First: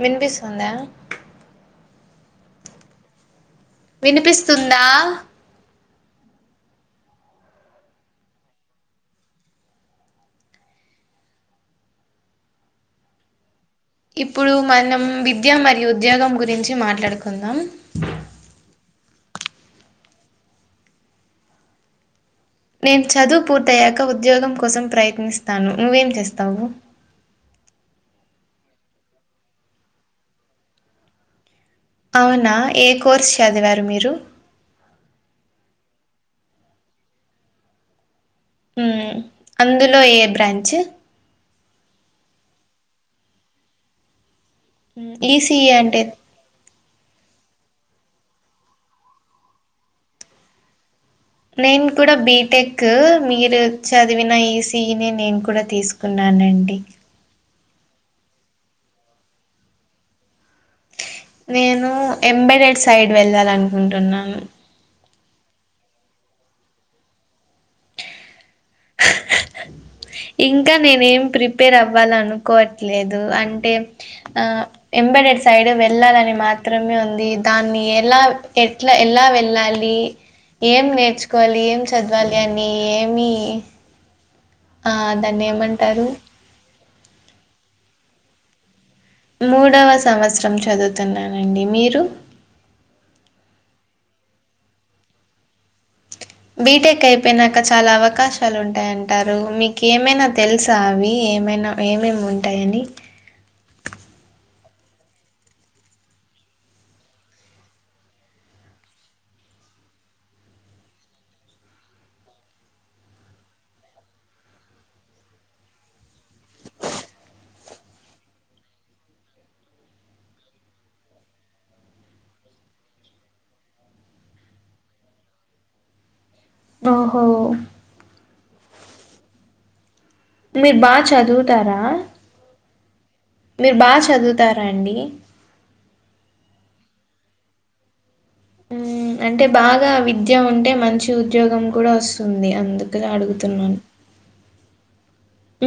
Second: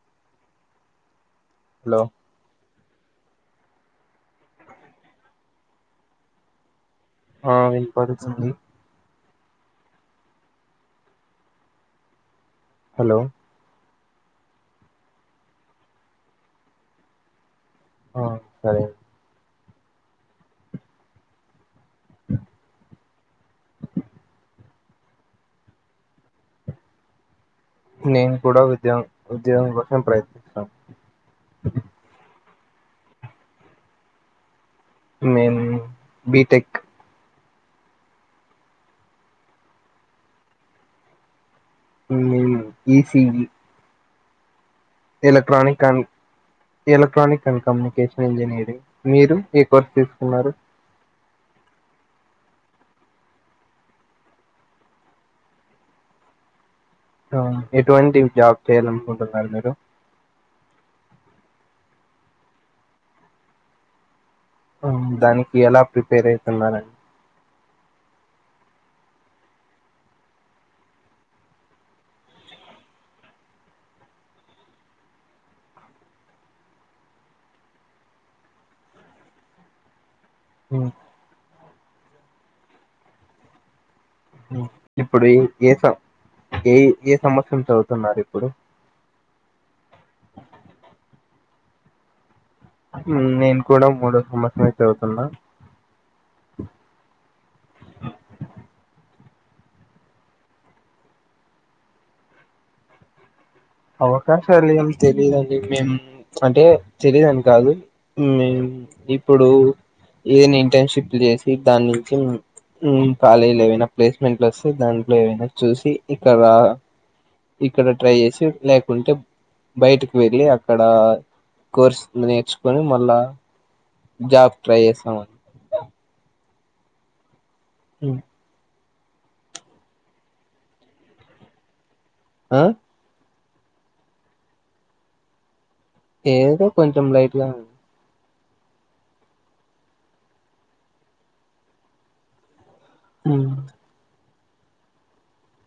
వినింపిసుందా hello వినిపిస్తుందా ఆ వినపడుతుంది హలో ఇప్పుడు మనం విద్య మరియు ఉద్యోగం గురించి మాట్లాడుకుందాం ఆ సరే అ నేను చదువు పూర్తయ్యాక ఉద్యోగం కోసం ప్రయత్నిస్తాను నువ్వేం చేస్తావు నేన్ కూడా ఉద్యో ఉద్యోగం కోసం ప్రయత్నిస్తా అవునా ఏ కోర్సు చదివారు మీరు నేను బి టెక్ ఊ అందులో ఏ బ్రాంచు నేను ఈసీబి ఊ ఈసీఏ అండ్ అంటేద్ ఎలక్ట్రానిక్ అండ్ కమ్యూనికేషన్ ఇంజనీరింగ్ మీరు ఏ కోర్స్ తీసుకున్నారు నేను కూడా బీటెక్ మీరు చదివిన ఈసీఈ ని నేను కూడా తీసుకున్నాను అనండి అవునా ఎటువంటి జాబ్ చేయాలనుకుంటున్నారు మీరు నేను ఎంబడడ్ సైడ్ వెళ్ళాలనుకుంటున్నాను ఊ దానికి ఎలా ప్రిపేర్ అవుతున్నారండి ఇంకా నేనే ఏం ప్రిపేర్ అవ్వాల అనుకోవట్లేదు అంటే ఆ ఎంబడెడ్ సైడ్ వెళ్ళాలని మాత్రమే ఉంది దాన్ని ఎలా ఎట్లా ఎలా వెళ్ళాలి ఏం నేర్చుకోవాలి ఏం చదవాలి అని ఏమి ఆ ఇప్పుడు ఏ దాన్ని ఏ సం ఏమంటారు ఏ ఏ సంవత్సరం చదువుతున్నారు ఇప్పుడు మూడవ సంవత్సరం చదువుతున్నానండి మీరు ఊ నేను కూడా మూడో సంవత్సరం మే చదువుతున్నా బీటెక్ అయిపోయినాక చాలా అవకాశాలు ఉంటాయంటారు రు మీకు ఏమైనా తెలుసా అవి ఏమైనా ఏమేమి ఉంటాయని అవకాశాలు ఏం తెలియదండి మేము అంటే తెలిదని కాదు మేం ఇప్పుడు ఈవెనింగ్ టైం షిప్ట్ చేసి దాని నుంచి ఊ కాలేజీల ఏవైనా ప్లేస్మెంట్లు వస్తే దాంట్లో ఏవైనా చూసి ఇక్కడ రా ఇక్కడ ట్రై చేసి లేకుంటే బయటకి వెళ్ళి అక్కడ కోర్సులు నేర్చుకొని మళ్ళా జాబ్ ట్రై చేస్తామండి ఓహో ఉ మీరు బాగా చదువుతారా అ మీరు బా చదువుతారాండి ఏదో కొంచెం లైట్లా అంటే బాగా విద్య ఉంటే మంచి ఉద్యోగం కూడా వస్తుంది అందుకు గదడుగుతున్నాను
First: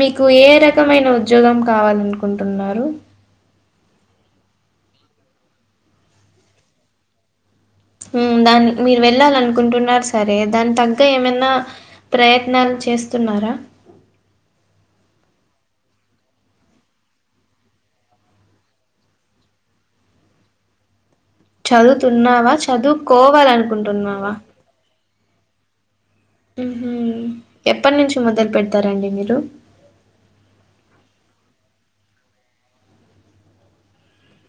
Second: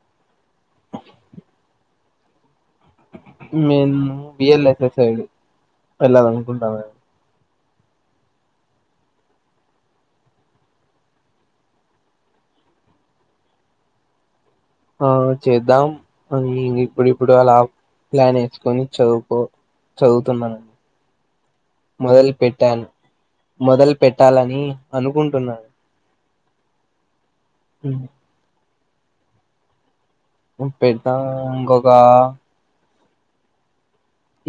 మీకు ఏ రకమైన ఉద్యోగం కావాలనుకుంటున్నారు నేను బిఎల్ఎస్ఎస్ఐ ఎలాలనుకుంటన దాని మీరు వెళ్ళాలనుకుంటున్నారు సరే దాని తగ్గ ఏమన్నా ప్రయత్నాలు చేస్తున్నారా ఆ చేద్దాం అని ఇప్పుడుప్పుడు అలా ప్లాన్ వేసుకొని చదువుకో చదువుతున్నానండి మొదలు చదువుతున్నావా? పెట్టాను, మొదలు చదువుకోవాలనుకుంటున్నావా? పెట్టాలని అనుకుంటున్నాను. హుహ్ ఎప్పటి నుంచి మొదలు పెడతారండి మీరు? ఉప్పిద్దా ఇంకొకా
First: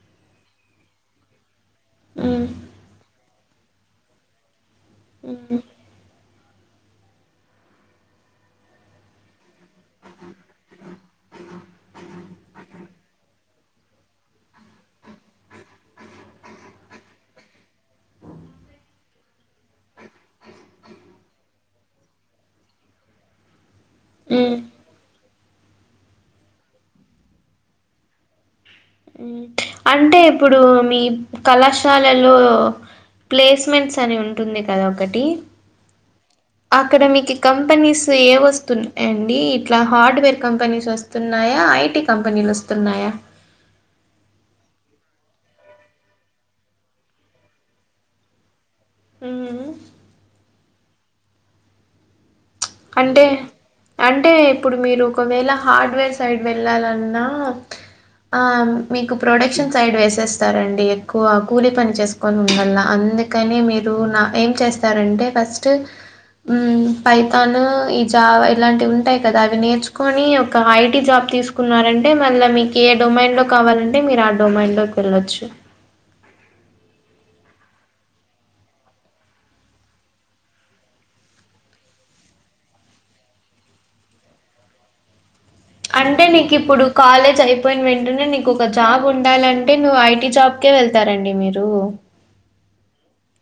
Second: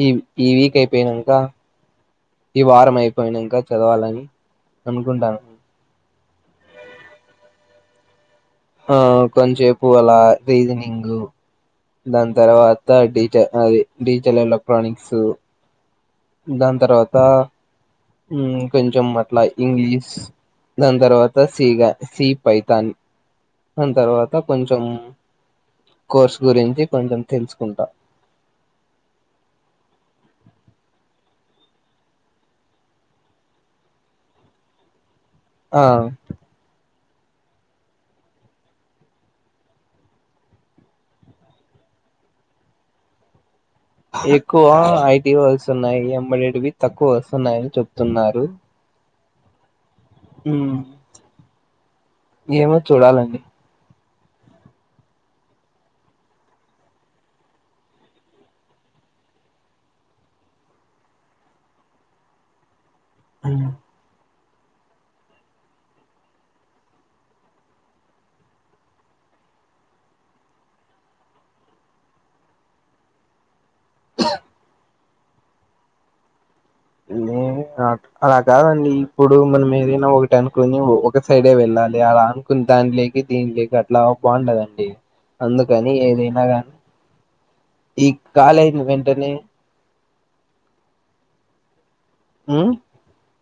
ఈ ఈ వీక్ అయిపోయినాంక హ్మ్. ఈ వారం అయిపోయినం కా చదవాలని అనుకుంటనా. హ్మ్. ఆ కొంచసేపూ అలా రీజనింగు దాని తర్వాత డిట అది డిజిటల్ ఎలక్ట్రానిక్సు దాని తర్వాత హ్ కొంచెం అట్లా ఇంగ్లీస్ దాని తర్వాత సిగా సి, పైతాన్ దాని తర్వాత హ్మ్. కొంచం కోర్స్ గురించి కొంచెం తెలుసుకుంటా. అంటే ఇప్పుడు మీ కళాశాలలో ప్లేస్మెంట్స్ అని ఉంటుంది కదా ఒకటి. ఆ అక్కడ మీకు కంపెనీస్ ఏవస్తున్నాయండి. ఇట్లా హార్డ్వేర్ కంపెనీస్ వస్తున్నాయా, ఐటీ కంపెనీలు వస్తున్నాయా. ఎక్కువ ఐటీవి వస్తున్నాయి. ఎంబాడెడ్వి తక్కువ వస్తున్నాయి అని చెప్తున్నారు. హుహ్ హ్ ఏమో అంటే చూడాలండి. అంటే ఇప్పుడు మీరు ఒకవేళ హార్డ్వేర్ సైడ్ వెళ్ళాలన్నా ఆ మీకు ప్రొడక్షన్ సైడ్ వేసేస్తారండి ఎక్కువ కూలీ పని చేసుకొని ఉండాలా. అందుకని ఉమ్, మీరు నా ఎంచేస్తారంటే ఫస్ట్ హ్ పై తాను ఈ జావా ఇలాంటివి ఉంటాయి కదా అవి నేర్చుకొని ఒక ఐటీ జాబ్ తీసుకున్నారంటే మరి మళ్లా మీకు ఏ డొమైన్ లో కావాలంటే మీరు ఆ డొమైన్ లోకి వెళ్ళొచ్చు. అట్ అలా కాదండి ఇప్పుడు మనం ఏదైనా ఒకటనుకొని ఒక సైడే వెళ్ళా ళి అలా అనుకుని దానిలోకి దీనిలోకి అట్లా బావుండదండి. అంటే నీకు ఇప్పుడు కాలేజ్ అయిపోయిన ఈ వెంటనే నీకు ఒక కాలేజ్ జాబ్ వెంటనే ఉండాలంటే నువ్వు ఐ టి జాబ్కే వెళ్తారండి మీరు. హ్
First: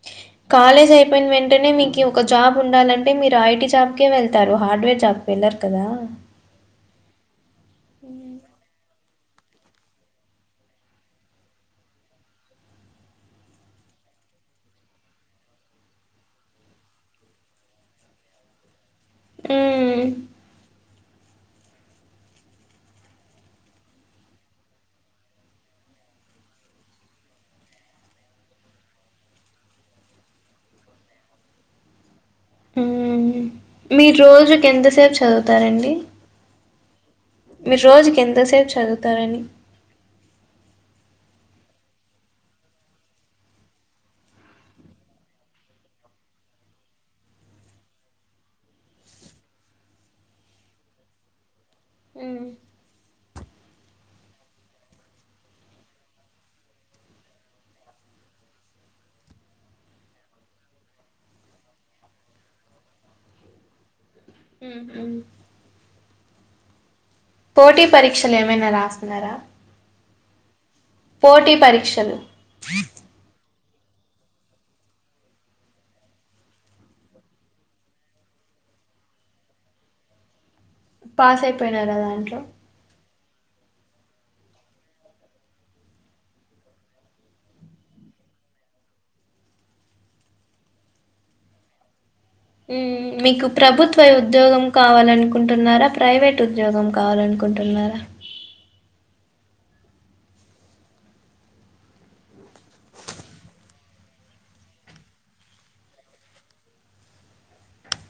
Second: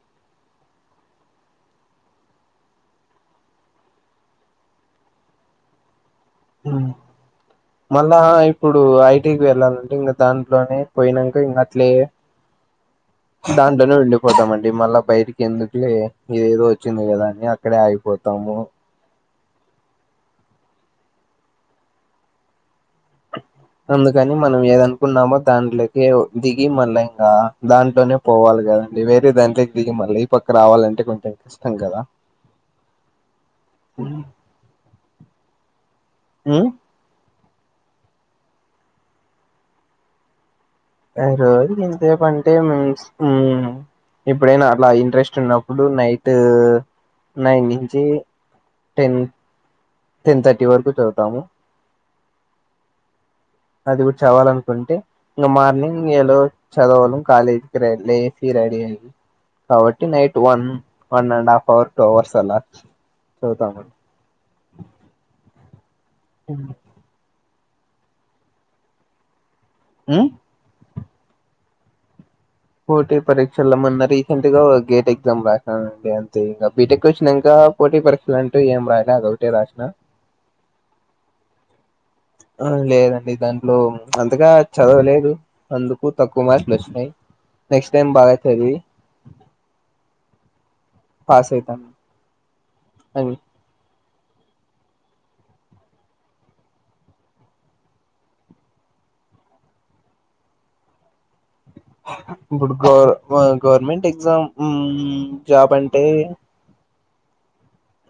అ కాలేజ్ అయిపోయిన వెంటనే మీకి ఒక జాబ్ ఉండాలంటే మీరు ఐటీ జాబ్కే వెళ్తారు, హార్డ్వేర్ జాబ్కి వెళ్ళ రు కదా. మళ్ళా ఇప్పుడు ఐ ఇంటికి వెళ్ళాలంటే ఇంగా దాంట్లోనే పోయినంకా ఇంగా అట్లే దాంట్లోనే ఉండిపోతామండి మళ్ళా బయటికి ఎందుకులే ఇదేదో వచ్చింది కదా అని అక్కడే ఆగిపోతా ము హ్ అందుకని మనం ఏదనుకున్నామో దాంట్లోకే దిగి మళ్ళ ఇంకా దాంట్లోనే పోవాలి కదా. కదండి వేరే దాంట్లోకి దిగి మళ్ళా ఈ పక్క రావాలంటే కొంచెం కష్టం కదా. హుహ్ మీరు రోజుకి ఎంతసేపు చదువుతారండి. ఉమ్ మీరు రోజుకి ఎంతసేపు చదువుతా రండి. ఆ రోజుకి ఇంత సేపు అంటే మీన్స్ హ్ ఎప్పుడైనా అట్లా ఇంట్రెస్ట్ ఉన్నప్పుడు నైట్ నైన్ నుంచి టెన్ టెన్ థర్టీ వరకు చదువుతాము. హ్ అది కూడా చదవాలనుకుంటే ఇంగా మార్నింగ్ లేసి చదవలం కాలేజీకి రెడి లేసి రెడి అవ్వడం. రెడి అయ్యి కాబట్టి night one one and half or two hours అలా చదువుతాం [inaudible] ఉ అ పోటీ పరీక్షలు ఏమైనా రాస్తున్నారా అ పోటీ పరీక్షలు పోటీ పరీక్షల రీసెంట్ గా గేట్ ఎగ్జామ్ రాండి అంతే ఇక బీటెక్ వచ్చినాక పోటీ పరీక్షలు అంటే ఏం రాయలా గటే రాసిన పాస్ అయిపోయినారా దాంట్లో అ దాంట్లో అంతగా చదవలేదు అందుకు తక్కువ మార్కులు వచ్చినాయి నెక్స్టిమ్ బాగా చదివి [inaudible] పాస్ అయితాను అని మీకు ప్రభుత్వ ప్రభుత్వ ఉద్యోగం కావాలనుకుంటున్నారా ప్రైవేట్ ఉద్యోగం కావాలనుకుంటున్నారా [inaudible] ఇప్పుడు గర్ గవ్ గవర్నమెంట్ ఎగ్జామ్ జాబ్ అంటే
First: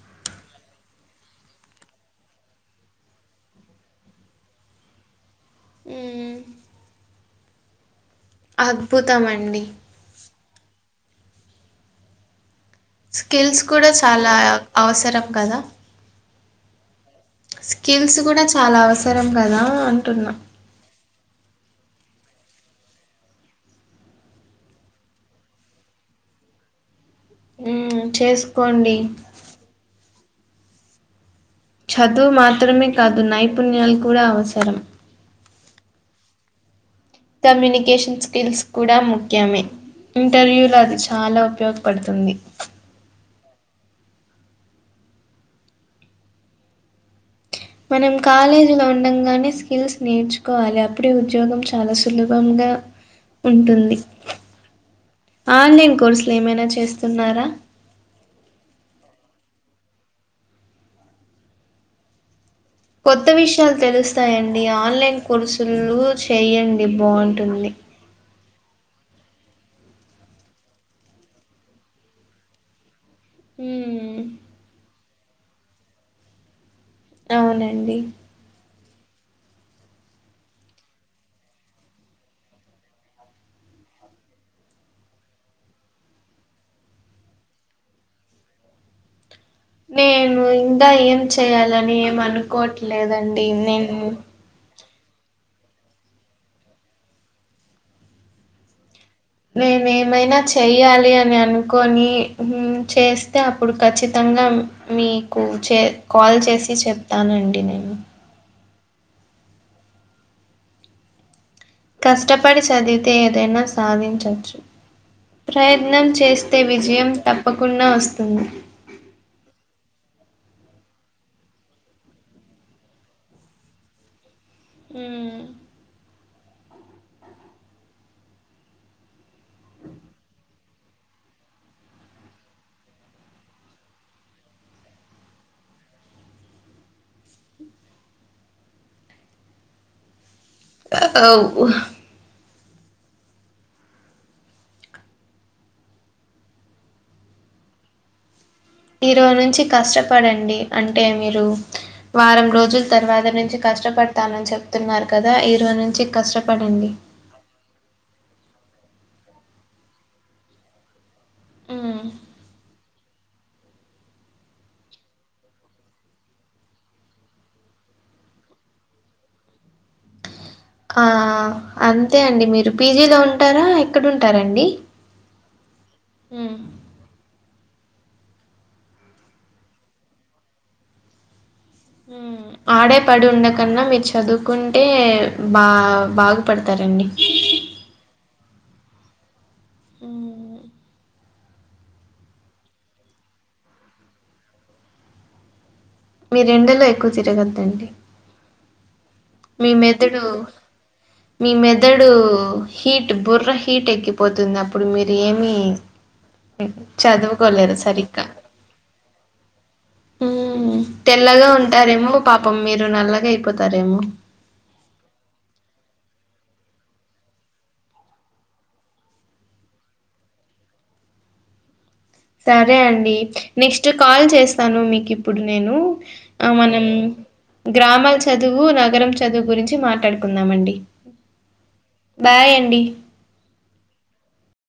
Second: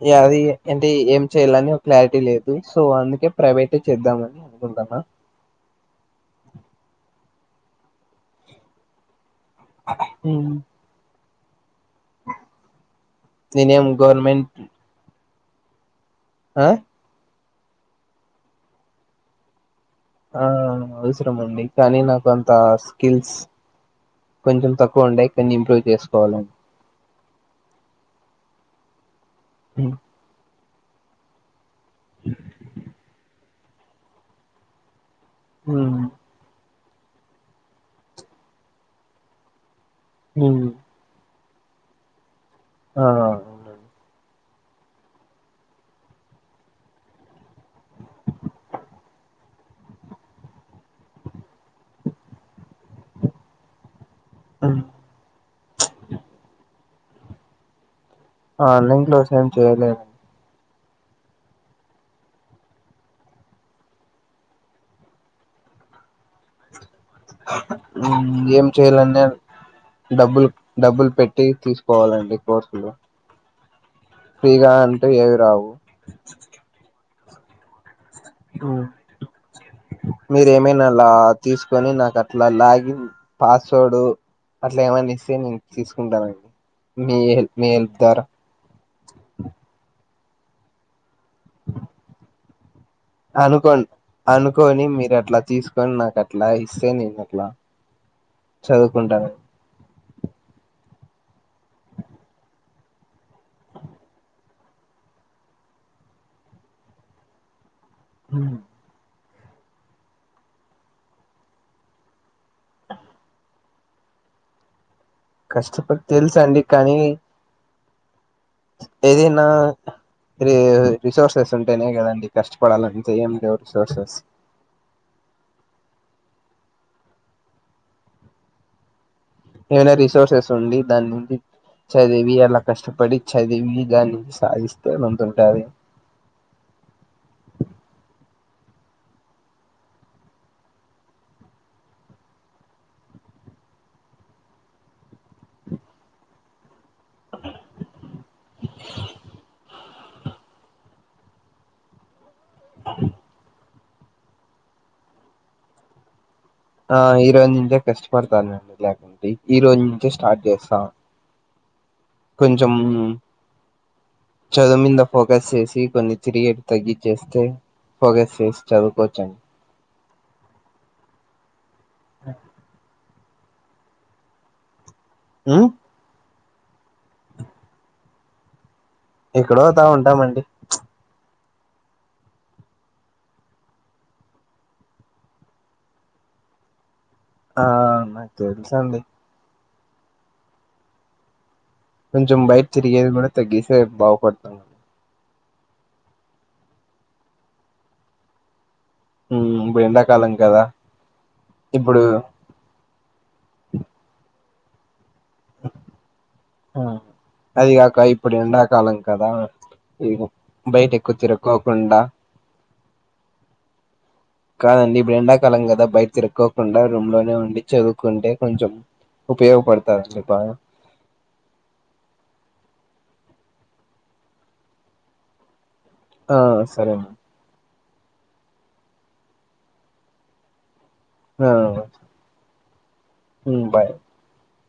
యా అది అంటే ఏం చెయ్యాలని ఒక క్లారిటీ లేదు సో అందుకే ప్రైవేటే చేద్దామని [inaudible] హుమ్ అద్భుతమండి హుమ్ ఆ [inaudible] స్కిల్స్ కూడా చాలా అవసరం కదా ఆ స్కిల్స్ కూడా చాలా అవసరం కదా అంటున్నా. ఆ అవసరం అండి కానీ నాకు అంత స్కిల్స్ కొంచెం తక్కువ ఉండాయి కొన్ని ఇంప్రూవ్ చేసుకోవాల హుమ్ చేసుకోండి హుమ్ చదువు మాత్రమే కాదు నైపుణ్యాలు కూడా అవసరం హుమ్ కమ్యూనికేషన్ స్కిల్స్ కూడా ముఖ్యమే ఇంటర్వ్యూ హ్మ్ లో అది చాలా ఉపయోగపడుతుంది అవు అవు మనం కాలేజీ లో ఉండంగానే స్కిల్స్ నేర్చుకోవాలి అప్పుడే ఉద్యోగం చాలా సులభంగా సులభంగా ఉంటుంది ఆన్లైన్ కోర్సులు ఏమైనా చేస్తున్నారా ఆన్లైన్ కోర్సు ఏం చేయలేదు కొత్త విషయాలు తెలుస్తాయండి ఆన్లైన్ కోర్సులు చేయండి అది బాగుంటుంది ఏం చెయాలండి డబ్బులు డబ్బులు పెట్టి తీసుకోవాలండి కోర్సులు హుమ్ ఫ్రీగా అంటే ఏవి రావు అవునండి [inaudible] మీరేమైన అలా తీసుకొని నాకు అట్లా లాగిన్ పాస్వర్డ్ అట్లా ఏమనిస్తే నేను తీసుకుంటానండి మీ హెల్ప్ మీ హెల్ప్ ద్వారా [inaudible] నేను ఇంకా ఏం చెయాలని ఏమనుకోట్లే అనుకోం అనుకోని మీరు అట్లా తీసుకోని నాకు అట్లా ఇస్తే నేను అట్లా చదువు నేను ఏమైనా చెయ్యాలి అని అనుకొని హ్మ్ చేస్తే అప్పుడు ఖచ్చితంగా మీకు చే కాల్ చేసి చెప్తానండి నేను హ్మ్ కష్టపడి చదివితే ఏదైనా సాధించొచ్చు కష్టపడి ప్రయత్నం తెలుసు చేస్తే అండి కానీ విజయం తప్పకుండా వస్తుంది ఏదైనా ర రిసోర్సెస్ ఉంటేనే కదండి కష్టపడాలని చె ఏ లేవు రిసోర్సెస్ హ్మ్ ఏమైనా రిసోర్సెస్ ఉండి దాని నుండి చదివి అలా కష్టపడి చదివి దాన్ని సాధిస్తే [unintelligible] ఓహ్! ఓే ఈ రోజు నుంచి కష్టపడండి అంటే మీరు వారం రోజుల తర్వాత నుంచి కష్టపడతానని చెప్తున్నారు కదా ఈరోజు నుంచి కష్ట ఆ ఈ రోజు నుంచే కష్టపడతానండి లేకుంటే ఈ రోజు నుంచే స్టార్ట్ చేస్తాను హ్మ్. కొంచం చదువు మీద ఫోకస్ చేసి కొన్ని తిరిగేది తగ్గించేస్తే ఫోకస్ చేసి చదువుకోవచ్చం ఆ అంతే అండి మీరు పీజీలో ఉంటారా ఎక్కడ ఉంటారాండి హ్మ్ హ్మ్ ఎక్కడోతా ఉంటామండి హ్మ్ ఆడే పడి ఉండే కన్నా మీరు చదువుకుంటే బా బాగుపడతారండి ఆ నాకు తెలుసండి ఆ కొంచెం బయట తిరిగేది కూడా తగ్గిస్తే బాగుపడతా మీరు ఎండలో ఎక్కువ తిరగొద్దండి ఉమ్ మీ ఇప్పుడు మెదడు ఎండాకాలం కదా మీ ఇప్పుడు మెదడు హీట్ బుర్ర హీట్ ఎక్కిపోతుందప్ ఏమి ఆ, అది చదువుకోలేదు కాక సరిగ్గా ఇప్పుడు ఎండాకాలం కదా ఇగో బయట ఎక్కువ తెల్లగా తిరుక్కోకుండా ఉంటారేమో పాపం మీరు నల్లగా అయిపోతారేమో కాదండి ఇప్పుడు ఎండాకాలం కదా బయట తిరక్కోకుండా రూమ్ లోనే ఉండి చదువుకుంటే కొంచెం ఉపయోగ పడతారని చెప్పానా సరే అండి నెక్స్ట్ కాల్ చేస్తాను మీకు ఇప్పుడు నేను ఆ సరే గ్రామాల చదువు నగరం చదువు గురించి మాట్లాడుకుందామండి ఆ బాయ్ అండి. హ్మ్ బాయ్